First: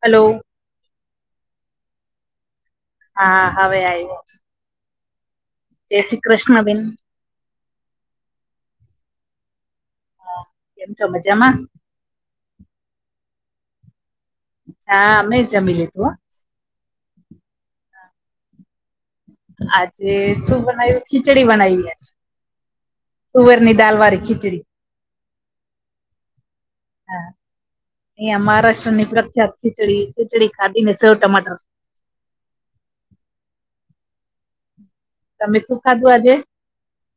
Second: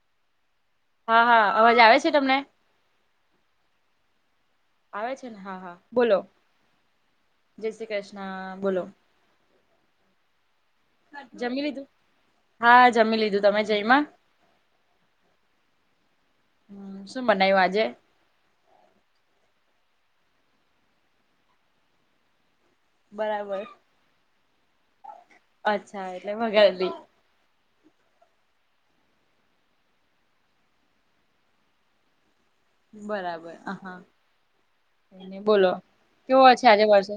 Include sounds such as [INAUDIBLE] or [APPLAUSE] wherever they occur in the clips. Hello. હા હા અવાજ આવે છે તમને. હા હવે આવ્યો. આવે છે ને હા હા. જય બોલો શ્રી કૃષ્ણ બેન. જય શ કૃષ્ણ બોલો. હા, કેમ છો મજામાં જમી લીધું હા જમી લીધું તમે જઈમાં. હા અમે જમી લીધુ હ. શું બનાવ્યું આજે. આજે શું બનાવ્યું ખીચડી બનાવી છે. બરાબર ખીચડી અચ્છા એટલે વગેરી. અહં મહારાષ્ટ્ર ની પ્રખ્યાત ખીચડી ખીચડી ખાધી ને સૌ ટમાટર. બરાબર હ હા એ તમે બોલો શું ખાધું આજે કેવો છે. ચારે વર્ષે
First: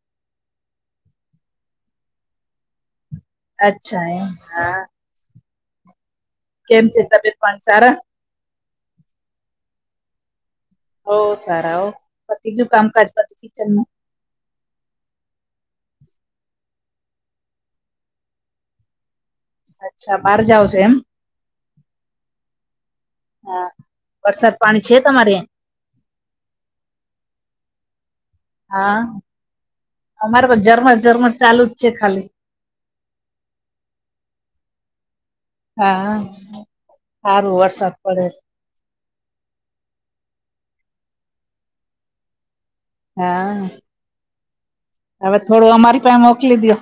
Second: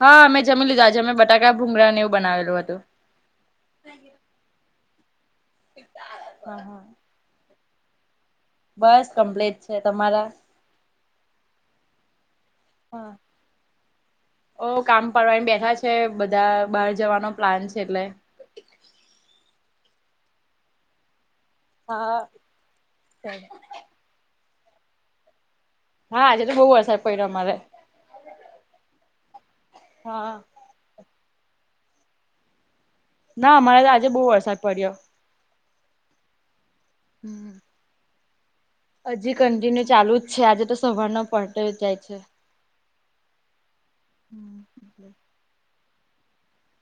હા મેમે જમી લીધા છે અમે બટાકા ભૂંગરાને એવું બનાવેલું હતું. અચ્છા એમ હા. હા [UNINTELLIGIBLE] કેમ છે તબિયત પણી સારા. બસ કમ્પ્લીટ છે તમારા ઓ સારા હો પતિજું કામકાજ હા પતું કિચનમાં. ઓ કામ પડવા બેઠા છે બધા બહાર જવાનો પ્લાન છે એટલે. અચ્છા બહાર જાાવ છો એમ. હા. હા વરસાદ પાણી છે તમારે. હા આજે તો બહુ વરસાદ પડ્યો અમારે. હા હા અમારે તો ઝરમ જઝરમ ચાલુ જ છે ખાલી. ના અમારે તો આજે બહુ વરસાદ પડ્યો. હા હમ. સારું વરસાદ પડે છે. હજી કન્ટિન્યુ ચાલુ જ છે આજે તો સવાર ના પટતો જાય છે. હા. [UNINTELLIGIBLE] હવે થોડું અમારી પાસે મોકલી દો.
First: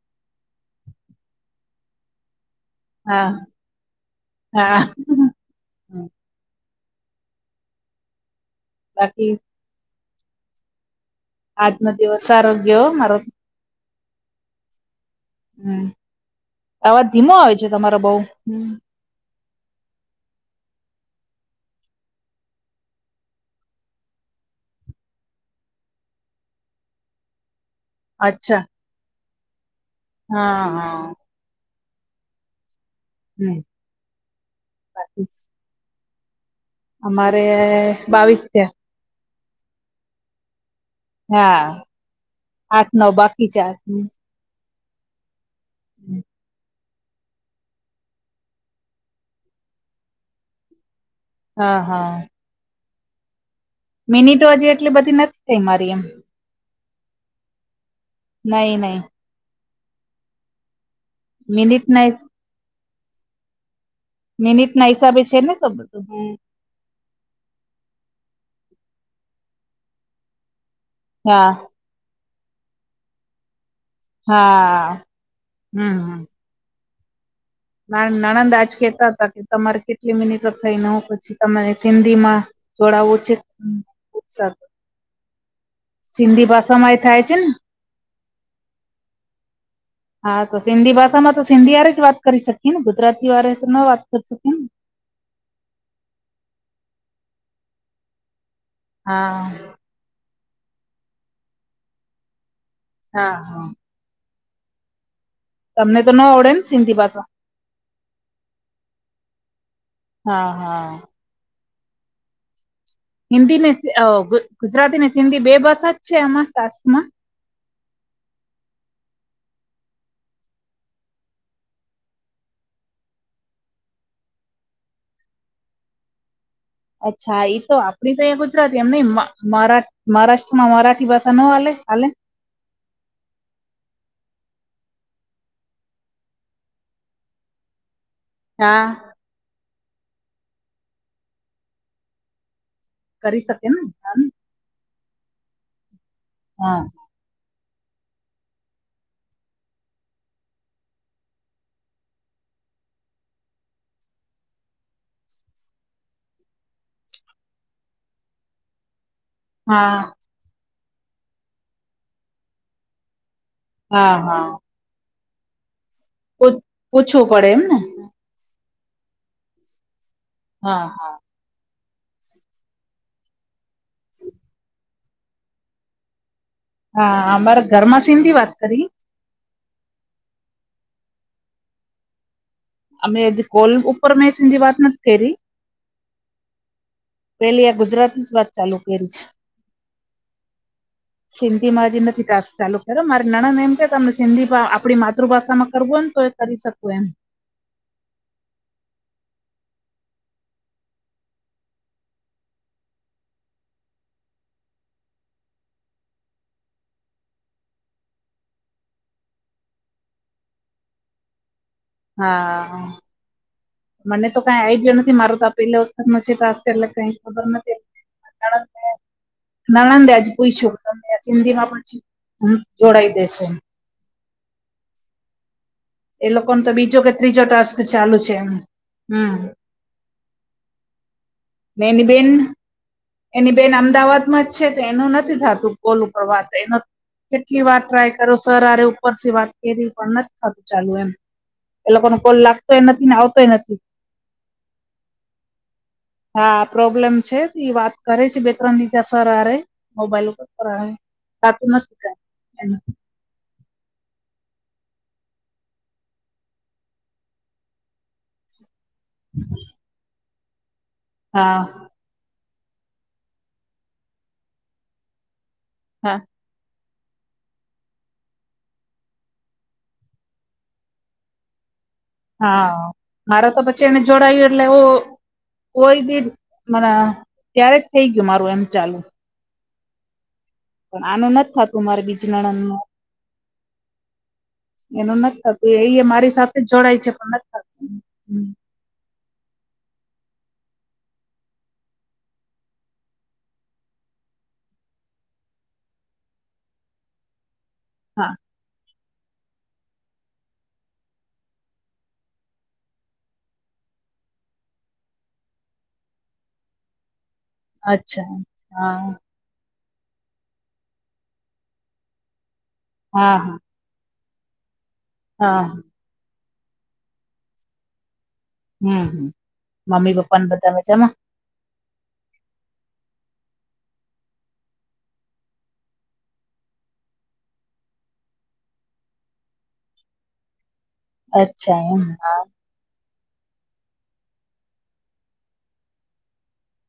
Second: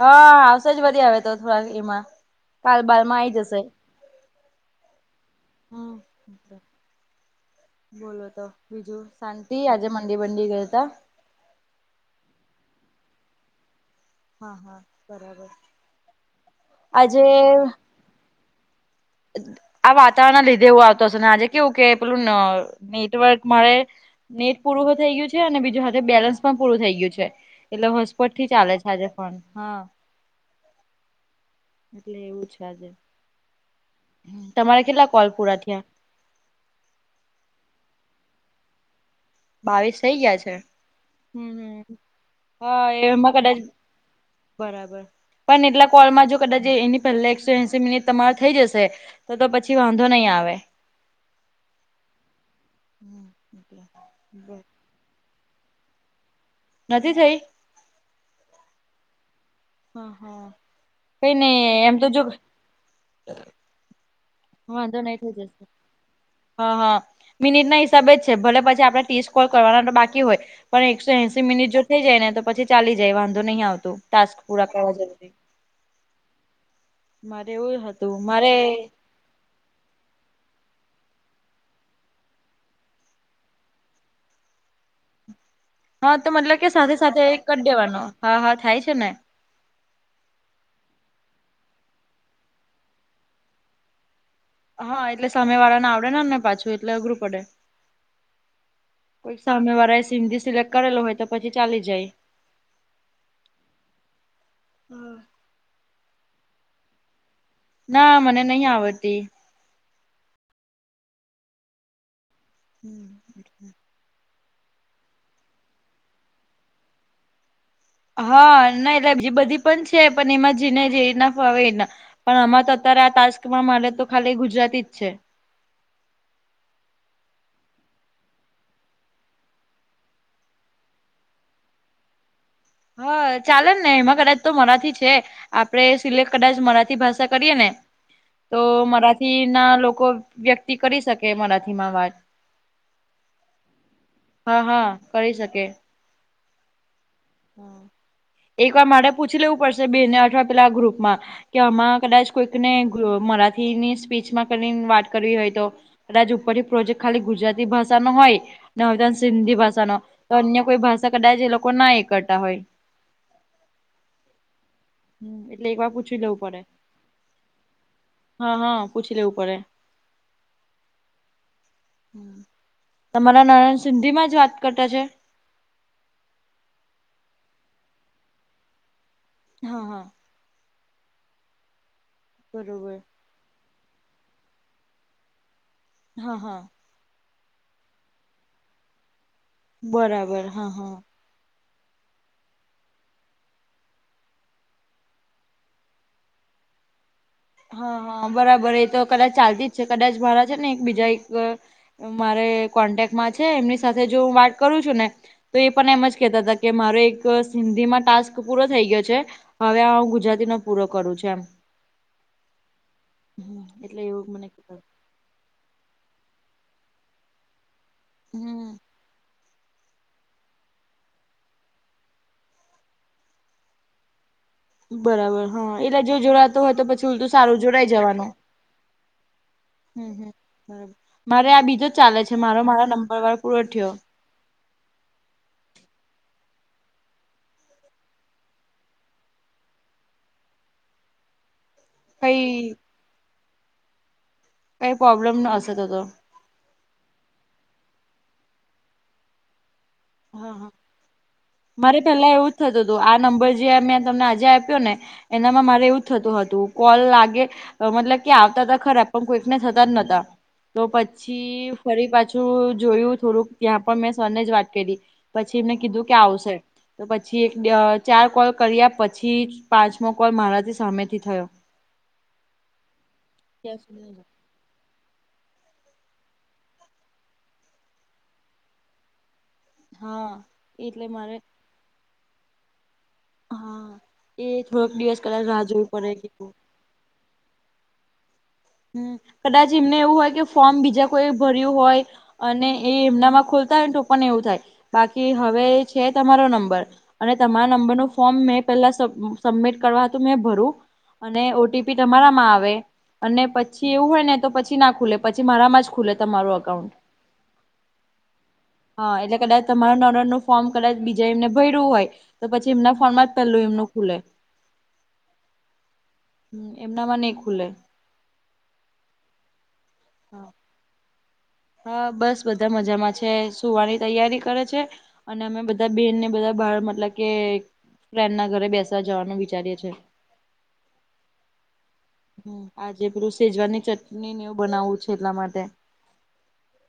હા આવશે જ વધી આવે તો થોડા એમાં. કાલબાલમાં હા આવી જશે. હા હમ બોલો તો બીજું બાકી શાચે. પી આજે મંડી બંડી ગયા તા. આજનો દિવસ આરોગ્ય હો મારો. હા હા. બરાબર. હમ આવાજ આજે ધીમો આવે છે તમારો બઉ હમ આ વાતાવરણ ના લીધે એવું આવતો હશે ને આજે કેવું કે પેલું નેટવર્ક મળે નેટ પૂરું થઇ ગયું છે અને બીજું હાથે બેલેન્સ પણ પૂરું થઇ ગયું છે. એટલે હોસ્પટ થી અચ્છા ચાલે છે આજે પણ હા. હા હા. એટલે એવું છે આજે હમ તમારે કેટલા બાકી કોલ પૂરા થયા. અમારે બાવીસ થયા. બાવીસ થઈ ગયા છે હમ હા હમ હા આઠ નવ એમાં બાકી કદાચ. છે હમ, બરાબર પણ એટલા હમ. કોલમાં જો કદાચ એની પહેલા એકસો એસી મિનિટ તમારો થઇ જશે તો તો પછી વાંધો નહીં આવે. હા હા. હમ એ. મિનિટો હજી એટલી બધી નથી થઈ મારી એમ. નથી થઈ. નહી નહી. હ હા કઈ ને મિનિટ એમ ના તો જો. નિનિત ના વાંધો નહી હિસાબે થઈ છે ને જશે તો બધું હ. હા હા મિનિટ ના હિસાબે જ છે ભલે પછી આપણે ીસ્ટ કોલ કરવાના તો બાકી હોય. પણ એકસો એસી હા મિનિટ જો થઈ જાય ને તો પછી ચાલી જાય વાંધો નહીં આવતું. ટસ્ક પૂરા હા કરવા જરૂરી હમ મારે એવું. ના હતું મારે નણંદાજ કેતા હતા કે. તમારે કેટલી મિનિટ થઈને હ પછી તરે સિંધી માં જોડાવું છે. ઉત્સાફ. હા તો મતલબ કે ભાષામાં સાથે એ થાય સાથે છે ને કરી દેવાનો હા હા થાય છે ને. હા તો સિંધી ભાષામાં તો સિંધી વાળે જ વાત કરી શકીએ ને ગુજરાતી વાળ તો ન વાત કરી શકીએ ને. હા એટલે સમય વાળાને આવડે ને ને પાછું એટલે અઘરું પડે. કોઈ હા સામે વાળા સિંધી સિલેક્ટ કરેલોું હોય તો પછી ચાલી જાય. હા હા. હા. તમને તો ન આવડે ને સિંધી ભાષા. ના મને નહ આવડતી. હા હા. હિન્દી ને ગુજરાતી ને સિંધી બે ભાષા જ છે આમાં ક્સમાં. હા ના એટલે બી બધી પણ છે પણ એમાં જને જે નાફાવેને. પણ આમાં તો અત્યારે આ ટાસ્કમાં મારે તો ખાલી ગુજરાતી જ છે. અચ્છા એ તો આપડી તો અહીંયા ગુજરાતી એમ મરા મહારાષ્ટ્રમાં મરાઠી ભાષા ન હાલે હાલે. હા ચાલે ને એમાં કદાચ તો મારાથી છે. આપડે સિલે કદાચ મરાઠી ભાષા કરીએ ને. તો હા મરાઠી ના લોકો વ્યક્તિ કરી શકે મરાઠીમાં વાત. કરી શકે ને. હા હા કરી શકે. હા. [INAUDIBLE] એક વાર મારે પૂછી લેવું પડશે બે ને અઠવા પેલા આ ગ્રુપ માં. કે આમાં કદાચ કોઈકને મરાઠીની સ્પીચમાં કરીને વાત કરવી હોય તો. કદાજ ઉપરથી પ્રોજેક્ટ ખાલી ગુજરાતી ભાષા નો હોય. ન સિંધી ભાષા ન હા તો અન્ય કોઈ ભાષા કદાચ એ લોકો ના ળતા હોય. હા હા. હ એટલે એક વાર પૂછી લેવું પડે પૂ- પૂછવું પડે એમ ને હા હા પૂછી લેવું પડે. હા હા. તમારા નાનાણ સિંધી માં જ વાત કરતા છે. હા અમારે ઘરમા સિી વાત કરી. હા. [INAUDIBLE] અ કોલ ઉપર સધી વાત નથી ખરી. હા. પેલી આ ગુજરાતી જ વાત ચાલુ કરી છે. બરાબર હા હા. સિન્ંધી માં હજી નથી ટાસ્ક ચાલુ કર્યો મારે નાણા ને એમ કે તમનેિંધી આપણી માૃભાષામાં કરવું હો ને તો. કરી શકું એમ. હા હા બરાબર એ તો કદાચ ચાલતી જ છે કદાચ મારા છે ને એક બીજા એક મારે કોન્ટેકમાં છે એમની સાથે જો હું વાત કરું છું ને. તો એ પણ એમ જ કેહેતા હતા કે મારો એક સિંધીમાં ટાસ્ક પૂરો થઈ ગયો છે. હવે આ હું ગુજરાતીનોો પૂરો કરું છું એમ. હા એટલે એવું મને તો કઈ આઈડયો નથી મારું ત પલા ઉતમ વછી પાસ કરલા કઈ ખબર નથી. હમ નનદ આજે પૂ યછું તમને હિન્દી માં પછી જોડાઈ દેશે. બરાબર. હા એટલે જો એ જોડાતો લોકોને તો હોય બીજો પછી કે ઉલટું ત્રીજો સારું ટાસ્ક ચાલુ છે એમ હમ્મ. હમ્મ હ બરાબર મારે આ ને બીજો જ એની ચાલે બેન છે મારો મારો નંબર વાર એની પૂરો બેન થયો. અમદાવાદમાં છે તો એનું નથી થતું કોલ ઉપર વાત એનો કેટલી વાત ટ્રાય કરો સર અરે ઉપરથી વાત કરવી પણ નથી ખતું. ચાલુ એમ એ લોકો ન કોલ કઈ લાગતોય નથી ને આવતોય નથી. કઈ પ્રોબ્લેમ ન ત તો. હા પ્રોબ્લેમ છે વાત કરે છે બે ત્રણ નીચા સર હે મોબાઈલ ઉપર હા હા કર રાતું નથી મારે ક પેલા એવું જ થતું હતું આ નંબર જે મેં તમને આજે આપ્યો ને એનામાં મારે એવું થતું હતું કોલ લાગે. મતલબ કે આવતા ત ખરા પણ કોઈકને થતા જ નતા તો હા પછી. ફરી પાછું જોયું થોડુંક ત્યાં પણ મેં સરને જ વાત કરી પછી એમને કીધું કે હા આવશે. તો પછી એક ચાર કોલ કર્યા પછી પાંચમો કોલ મારાથી સામેથી થયો. હા મારે તો પછી એને જોડાય. એટલે કોય દીર મને ત્યારે જ થઈ ગયું મારું એમ ચાલુ હા. પણ એટલે આનું મારે નથી થતું મારે બીજ નણંદું. હા એ થોડોક દિવસ એનું કદાચ રાહ જોવી નથીતું એ પડે મારી સાથે જોડાય છે પણ હમ્મ કદાચ એમને એવું હોય કે ફોર્મ બીજા કોઈ ભર્યું હોય. અને એ એમનામાં ખોલતા હો ને તો પણન એવું થાય બાકી હવે છે તમારો નંબર અને તમારા નંબર ન હા ફોર્મ મેપ. પેલા સબમિટ કરવા હતું મેં ભરું અને ઓટીપી તમારામાં આવે. અને પછી એવું હોય ને તો પછી ના ખુલે પછી મારામાં જ ખુલે તમારું અકાઉન્ટ હા એટલે કદાચ તમાર નનર નું ફોર્મ કદાચ બીજા એમને ભરવું હોય તો પછી એમના ફોર્મમાં જ હા હા પેલું એમનું ખુલે હા. હ એમના માં નહ ખુલે હમ્મ હમ્મ મમ્મી હ પપ્પા ને બધા મજામાં? હા બસ બધા મજામાં છે સુવાની તૈયારી કરે છે. અને અમે બધા બેનને બધા બાર મતલબ કે ફ્રેન્ડ ના ઘરે બેસવા જવાનું વિચારીએ છીએ. અચ્છા એમ હ. આજે પેલું સેજવાની ચટણી ને એવું બનાવવું છે એટલા માટે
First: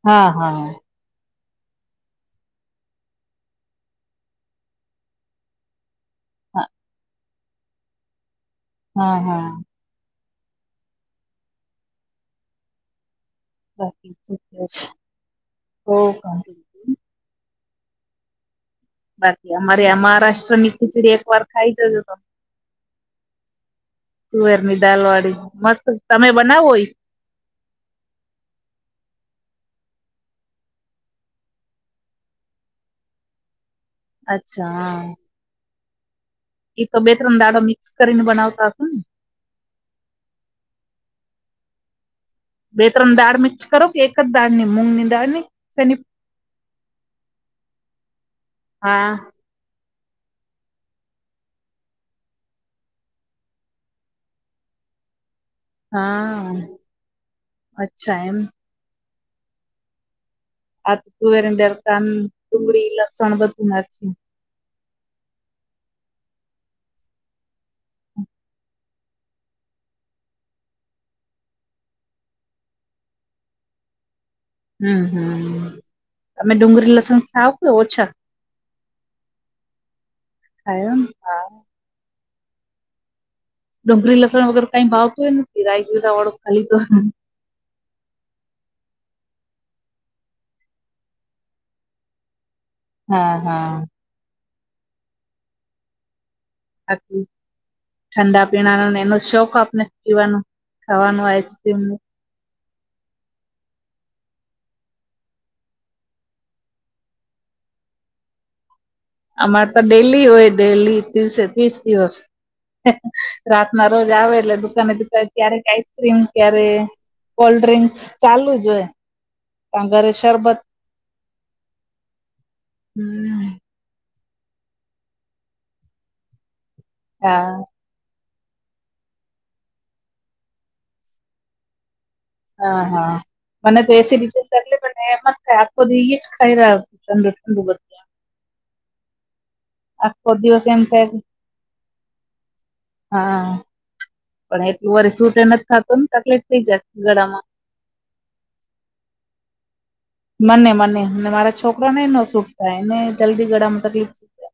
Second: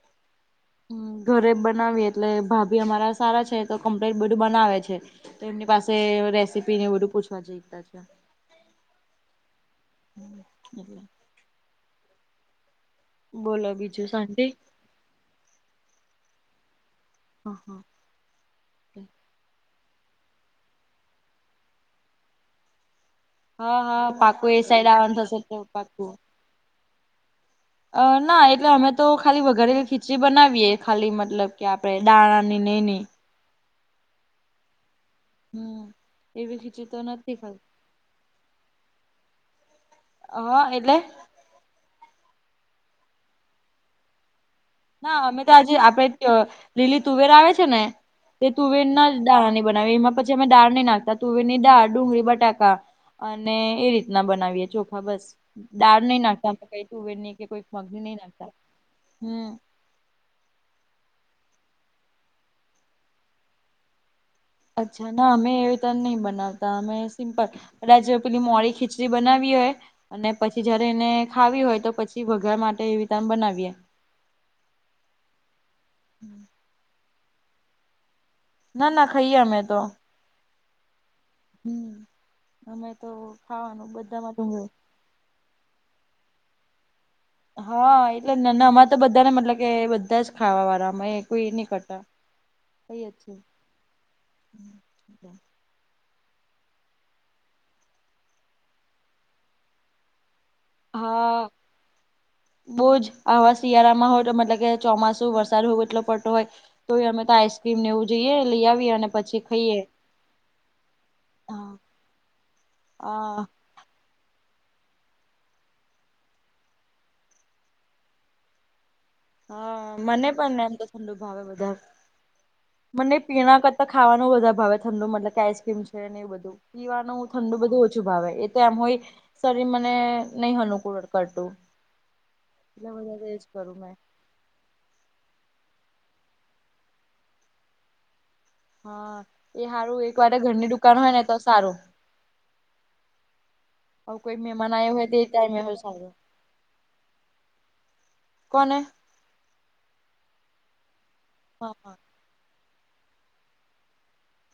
હા હા. હમ્મ, ઘરે જ બનાવીએ એટલે ભાભી અમારા સારા છે તો કમ્પ્લીટ બધું બનાવે છે. તો એમની પાસે હા રેસીપી ને બધું પૂછવા જઈતા છે. હા હા. હમ્મ, [UNINTELLIGIBLE] બોલો બીજું શાંતિ [UNINTELLIGIBLE] હ હા. બાકી અમારે આ મહારાષ્ટ્ર ની ખીચડી એક વાર ખાઈ જજો તમે. હા હા પાકું તુવેર એ ની સાઈડ દાલ આવવાનું વાળી થશે તો મસ્ત, પાકું તમે બનાવો ઈ? અ ના એટલે અમે તો ખાલી વઘારેલી ખીચડી બનાવીએ ખાલી મતલબ કે આપડે દાણા ની ને એની. અચ્છા હા. હમ્મ. એ તો બે ત્રણ દાડો મિક્સ કરીને બનાવતા હતા ને? હા એટલે બે ત્રણ દાળ મિક્સ કરો કે એક જ દાળની મુ ના અમે તો આજે આપડે લીલી તુવેરા આવે છે ને તે તુવેર ના હા દાળા ની બનાવી એમાં પછી અમે દાળ નહી નાખતા તુવેર ની દાળ, ડુંગળી, બટાકા અને એ રીતના બનાવીયે ચોખા બસ દાળ નહી હા નાખતા કઈ તુવેર ન કે કોઈ મગની નહી અચ્છા એમ નાખતા. હમ્મ. આ તુવેર ને દર કા ડુંગળી લસણ બધું નાખ. અચ્છા ના અમે એવી રીત નહી બનાવતા અમે સિમ્પલ કદાચ પેલી મોડી ખીચડી બનાવી હોય અને પછી જયારે એને ખાવી હોય તો પછી વઘાર માટે એ રીતે બનાવીએ. હમ્મ હમ્મ, તમે ડુંગળી લસણ ખાવ કે ઓછા? ના ના ખાઈએ અમે તો. ખાઈ હો હા. હમ્મ, અમે તો ખાવાનું ડુંગરી બધામાં લસણ તો વગેર કંઈ ભાવતું હોય નથી રાય જીરા વાળુ ખાઈ તો હા એટલે ના ના અમાં તો બધાને મતલબ કે બધા જ ખાવા વાળા અમે કોઈ એ નહી કરતા કઈ હા હા. હ ઠંડા પીણાનોને એનો શોખ આપને પીવાનો? ખાવાનું હા આઈસક્રીમ બહુ જ આવા શિયાળામાં હોય મતલબ કે ચોમાસુ વરસાદ હોવું એટલો પડતો હોય તોય અમે તો આઈસક્રીમ એવું જોઈએ લઈ આવીએ અને પછી અમારે તો ખાઈએ ડેલી હોય ડેલી ત્રીસે ત્રીસ દિવસ હા રાત ના રોજ આવે એટલે દુકાને દુકા ક્યારે આઈસક્રીમ ક્યારે કોલ્ડ્રિંક્સ ચાલુ જ હોય. પણ હા ઘરે મને પણ શરબત નેમ તો ઠંડુ ભાવે બધા, મને હમ પીણા કર ખાવાનું બધા ભાવે ઠંડુ મતલબ કે આઈસક્રીમ છે ને એ બધું પીવાનું ઠંડુ હા બધું ઓછું ભાવે. કેમ હોય શરીર મને નહી અનુકૂરણ કરતું. હા એટલે હા વધારે એજ કરું મને તો મેં એ સી ડી ટી એટલે બને મતલબ આખો દિ એ જ ખાઈ રહ ચંડુ ઠંડું. હા એ સારું એક આખો વાર દિવસ ઘરની એમ દુકાન થાય હોય ને તો સારું. હા હ કોઈ પણ મહેમાન એટલું આવ્યો હોય વાર તે સૂટે ટાઈમે નથી હોય ખાતું ને સારું તકલીફ થઇ જાય ગળામાં. કોને? મને મને મારા હા છોકરા હા ને એ ન સુટ થાય એને જલ્દી ગળામાં તકલીફ થઈ જાય.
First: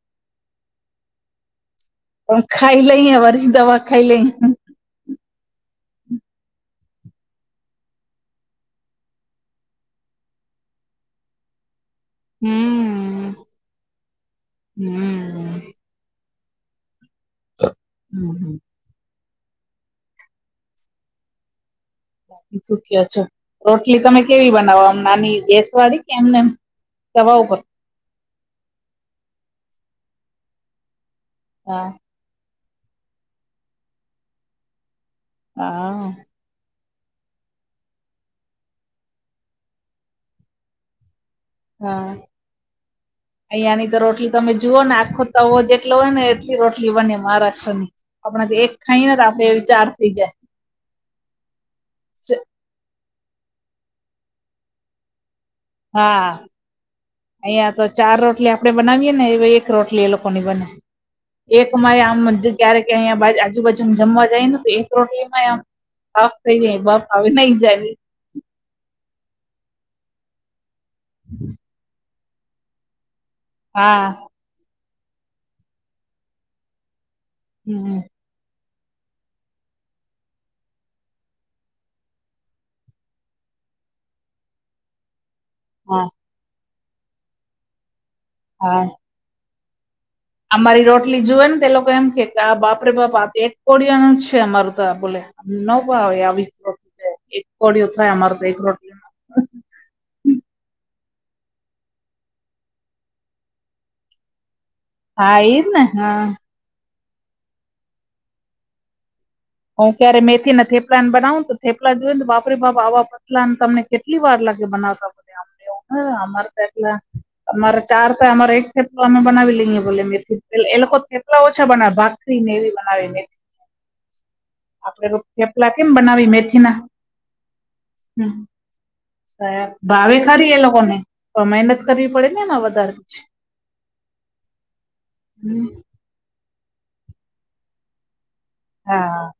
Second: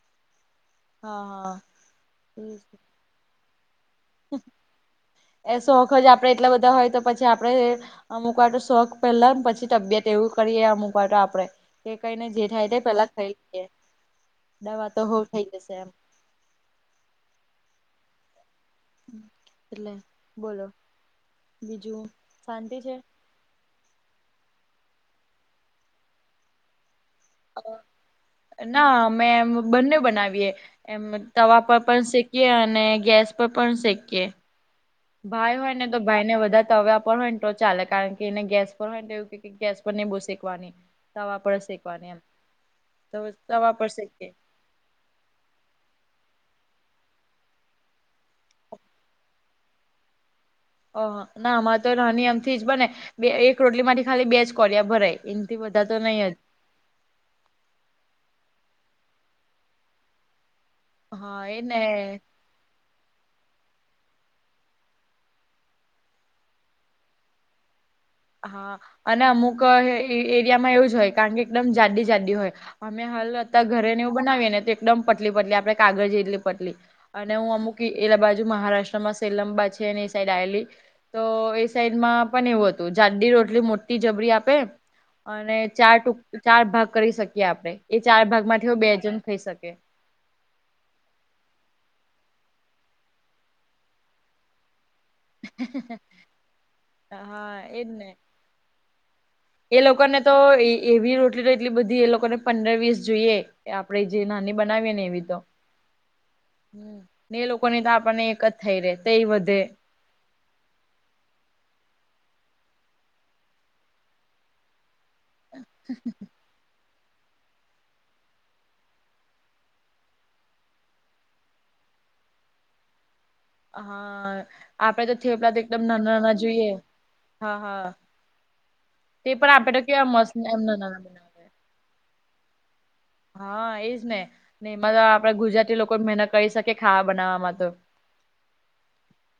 હા હા પણ ખાઈ લઈએ વરી દવા ખાઈ લઈ. એ શોખ જ આપણેે એટલા બધા હોય તો પછી આપડે. અમુક વાટો શોખ પેલા ને પછી તબિયત એવું કરીએ અમુક વાટો આપડે. કે કઈને જે થાય પેલા હમ થઈ હમ દવા તો હો થઈ જશે એમ. હમ, હમ. એટલે બોલો બીજું? બાકી શાંતિ શું છે. કવો છો? રોટલી તમે કેવી બનાવો આમ નાની ગેસ વાળી કે એમને તવા ઉપર ના અમે એમ બંને બનાવીએ એમ તવા પર હા પણ શીખ એ અને ગેસ પર પણ શેકીએ ભાઈ હોય ને તો હા ભાઈ ને બધા તવા પણ હોય. ચાલે કારણ કે એને ગેસ પર હોય બવું ગેસ પર નહી શકવાની તવા શેખવાની હા એમ તો તવા પર અહિયાંની તો શકીએ. રોટલી તમે જુઓ ને આખો તવો જેટલો હોય ને એટલી રોટલી બને મહારાષ્ટ્ર ની આપણા એક ખાઈને રાતે એ ચાર ખઈ જાય. ઓહ ના આમારે તો રાની આમ થી જ બને બે એક રોટલી માંથી ખાલી બે જ કોલિયા ભરાય. એમથી બધા તો નહી જ હા. અહિયાં તો ચાર રોટલી આપણે બનાવીય ને એક રોટલી એ લોકોની બને. હા એ એક ને આમ ક્યારેક અહીયા આજુબાજુ જમવા જાય ને તો એક રોટલીમાંય આમ બાફ થઈ જાય બાફ આવે નહી જાય. હા, અને અમુક એરિયામાં એવું જ હોય કારણ કે એકદમ જાડી જાડી હોય અમે હાલ અ ઘરે હા ને એવું બનાવીએ ને એકદમ પટલી પટલી આપણે કાગળ એટલી પટલી અને હું અમુક હમ એ બાજુ મહારાષ્ટ્રમાં લંબા છે એ સાઈડ આવેલી તો એ સાઈડ માં પણ એવું હતું. જાડી રોટલી મોટી જબરી આપે. અને ચાર હા ટૂક ચાર ભાગ કરી શકીએ આપડે એ ચાર ભાગ માંથી હા બે જન ખાઈ શકીએ. અમારી રોટલી જુવે ને તે લોકો એમ કે કે આ બાપરે બાપ આ એક કોડિયાનું જ છે અમારું તો આ બોલે. આમ ન ભાવે આવી રોટી એક હા એજ કોડીયો થાય ને અમારે તો એક રોટી એ લોકોને તો એવી રોટલી તો એટલી બધી એ લોકોને પંદર વીસ જોઈએ આપણે જે નાની બનાવીએ ને એવી તો. હા એજ ને હા હા, એ લોકો ની તો આપણને એક જ થઈ રે તે એ વધે. હું ક્યારે મેથી ને થેપલા ને બનાવું તો થેપલાન જોઈને બાપરે બાપ આવા અટલા તમને કેટલી વાર લાગે બનાવતા અમને એવું અમારે તો એટલે અમારે ચાર તોય અમારે એક થેપલો અમે બનાવી લઈએ બલે મેથી એ લોકો થેપલા ઓછા બનાવે ભાગ ભાખરીને એવી બનાવેને હા. આપડે તો થેપડા તો થેપલા એકદમ કેમ નાના બનાવી નાના જોઈએ મેથીના હા, હા. હમ તે પણ આપે તો કેવા ભાવે મસ્ત ખરી એ નાના, લોકોને નાના. મહેનત કરવી પડે ને એમાં વધારે છે. હા, એજને ને એમાં આપણા ગુજરાતી લોકો મહેનત કરી શકે ખાવા બનાવવામાં તો. હા, હા.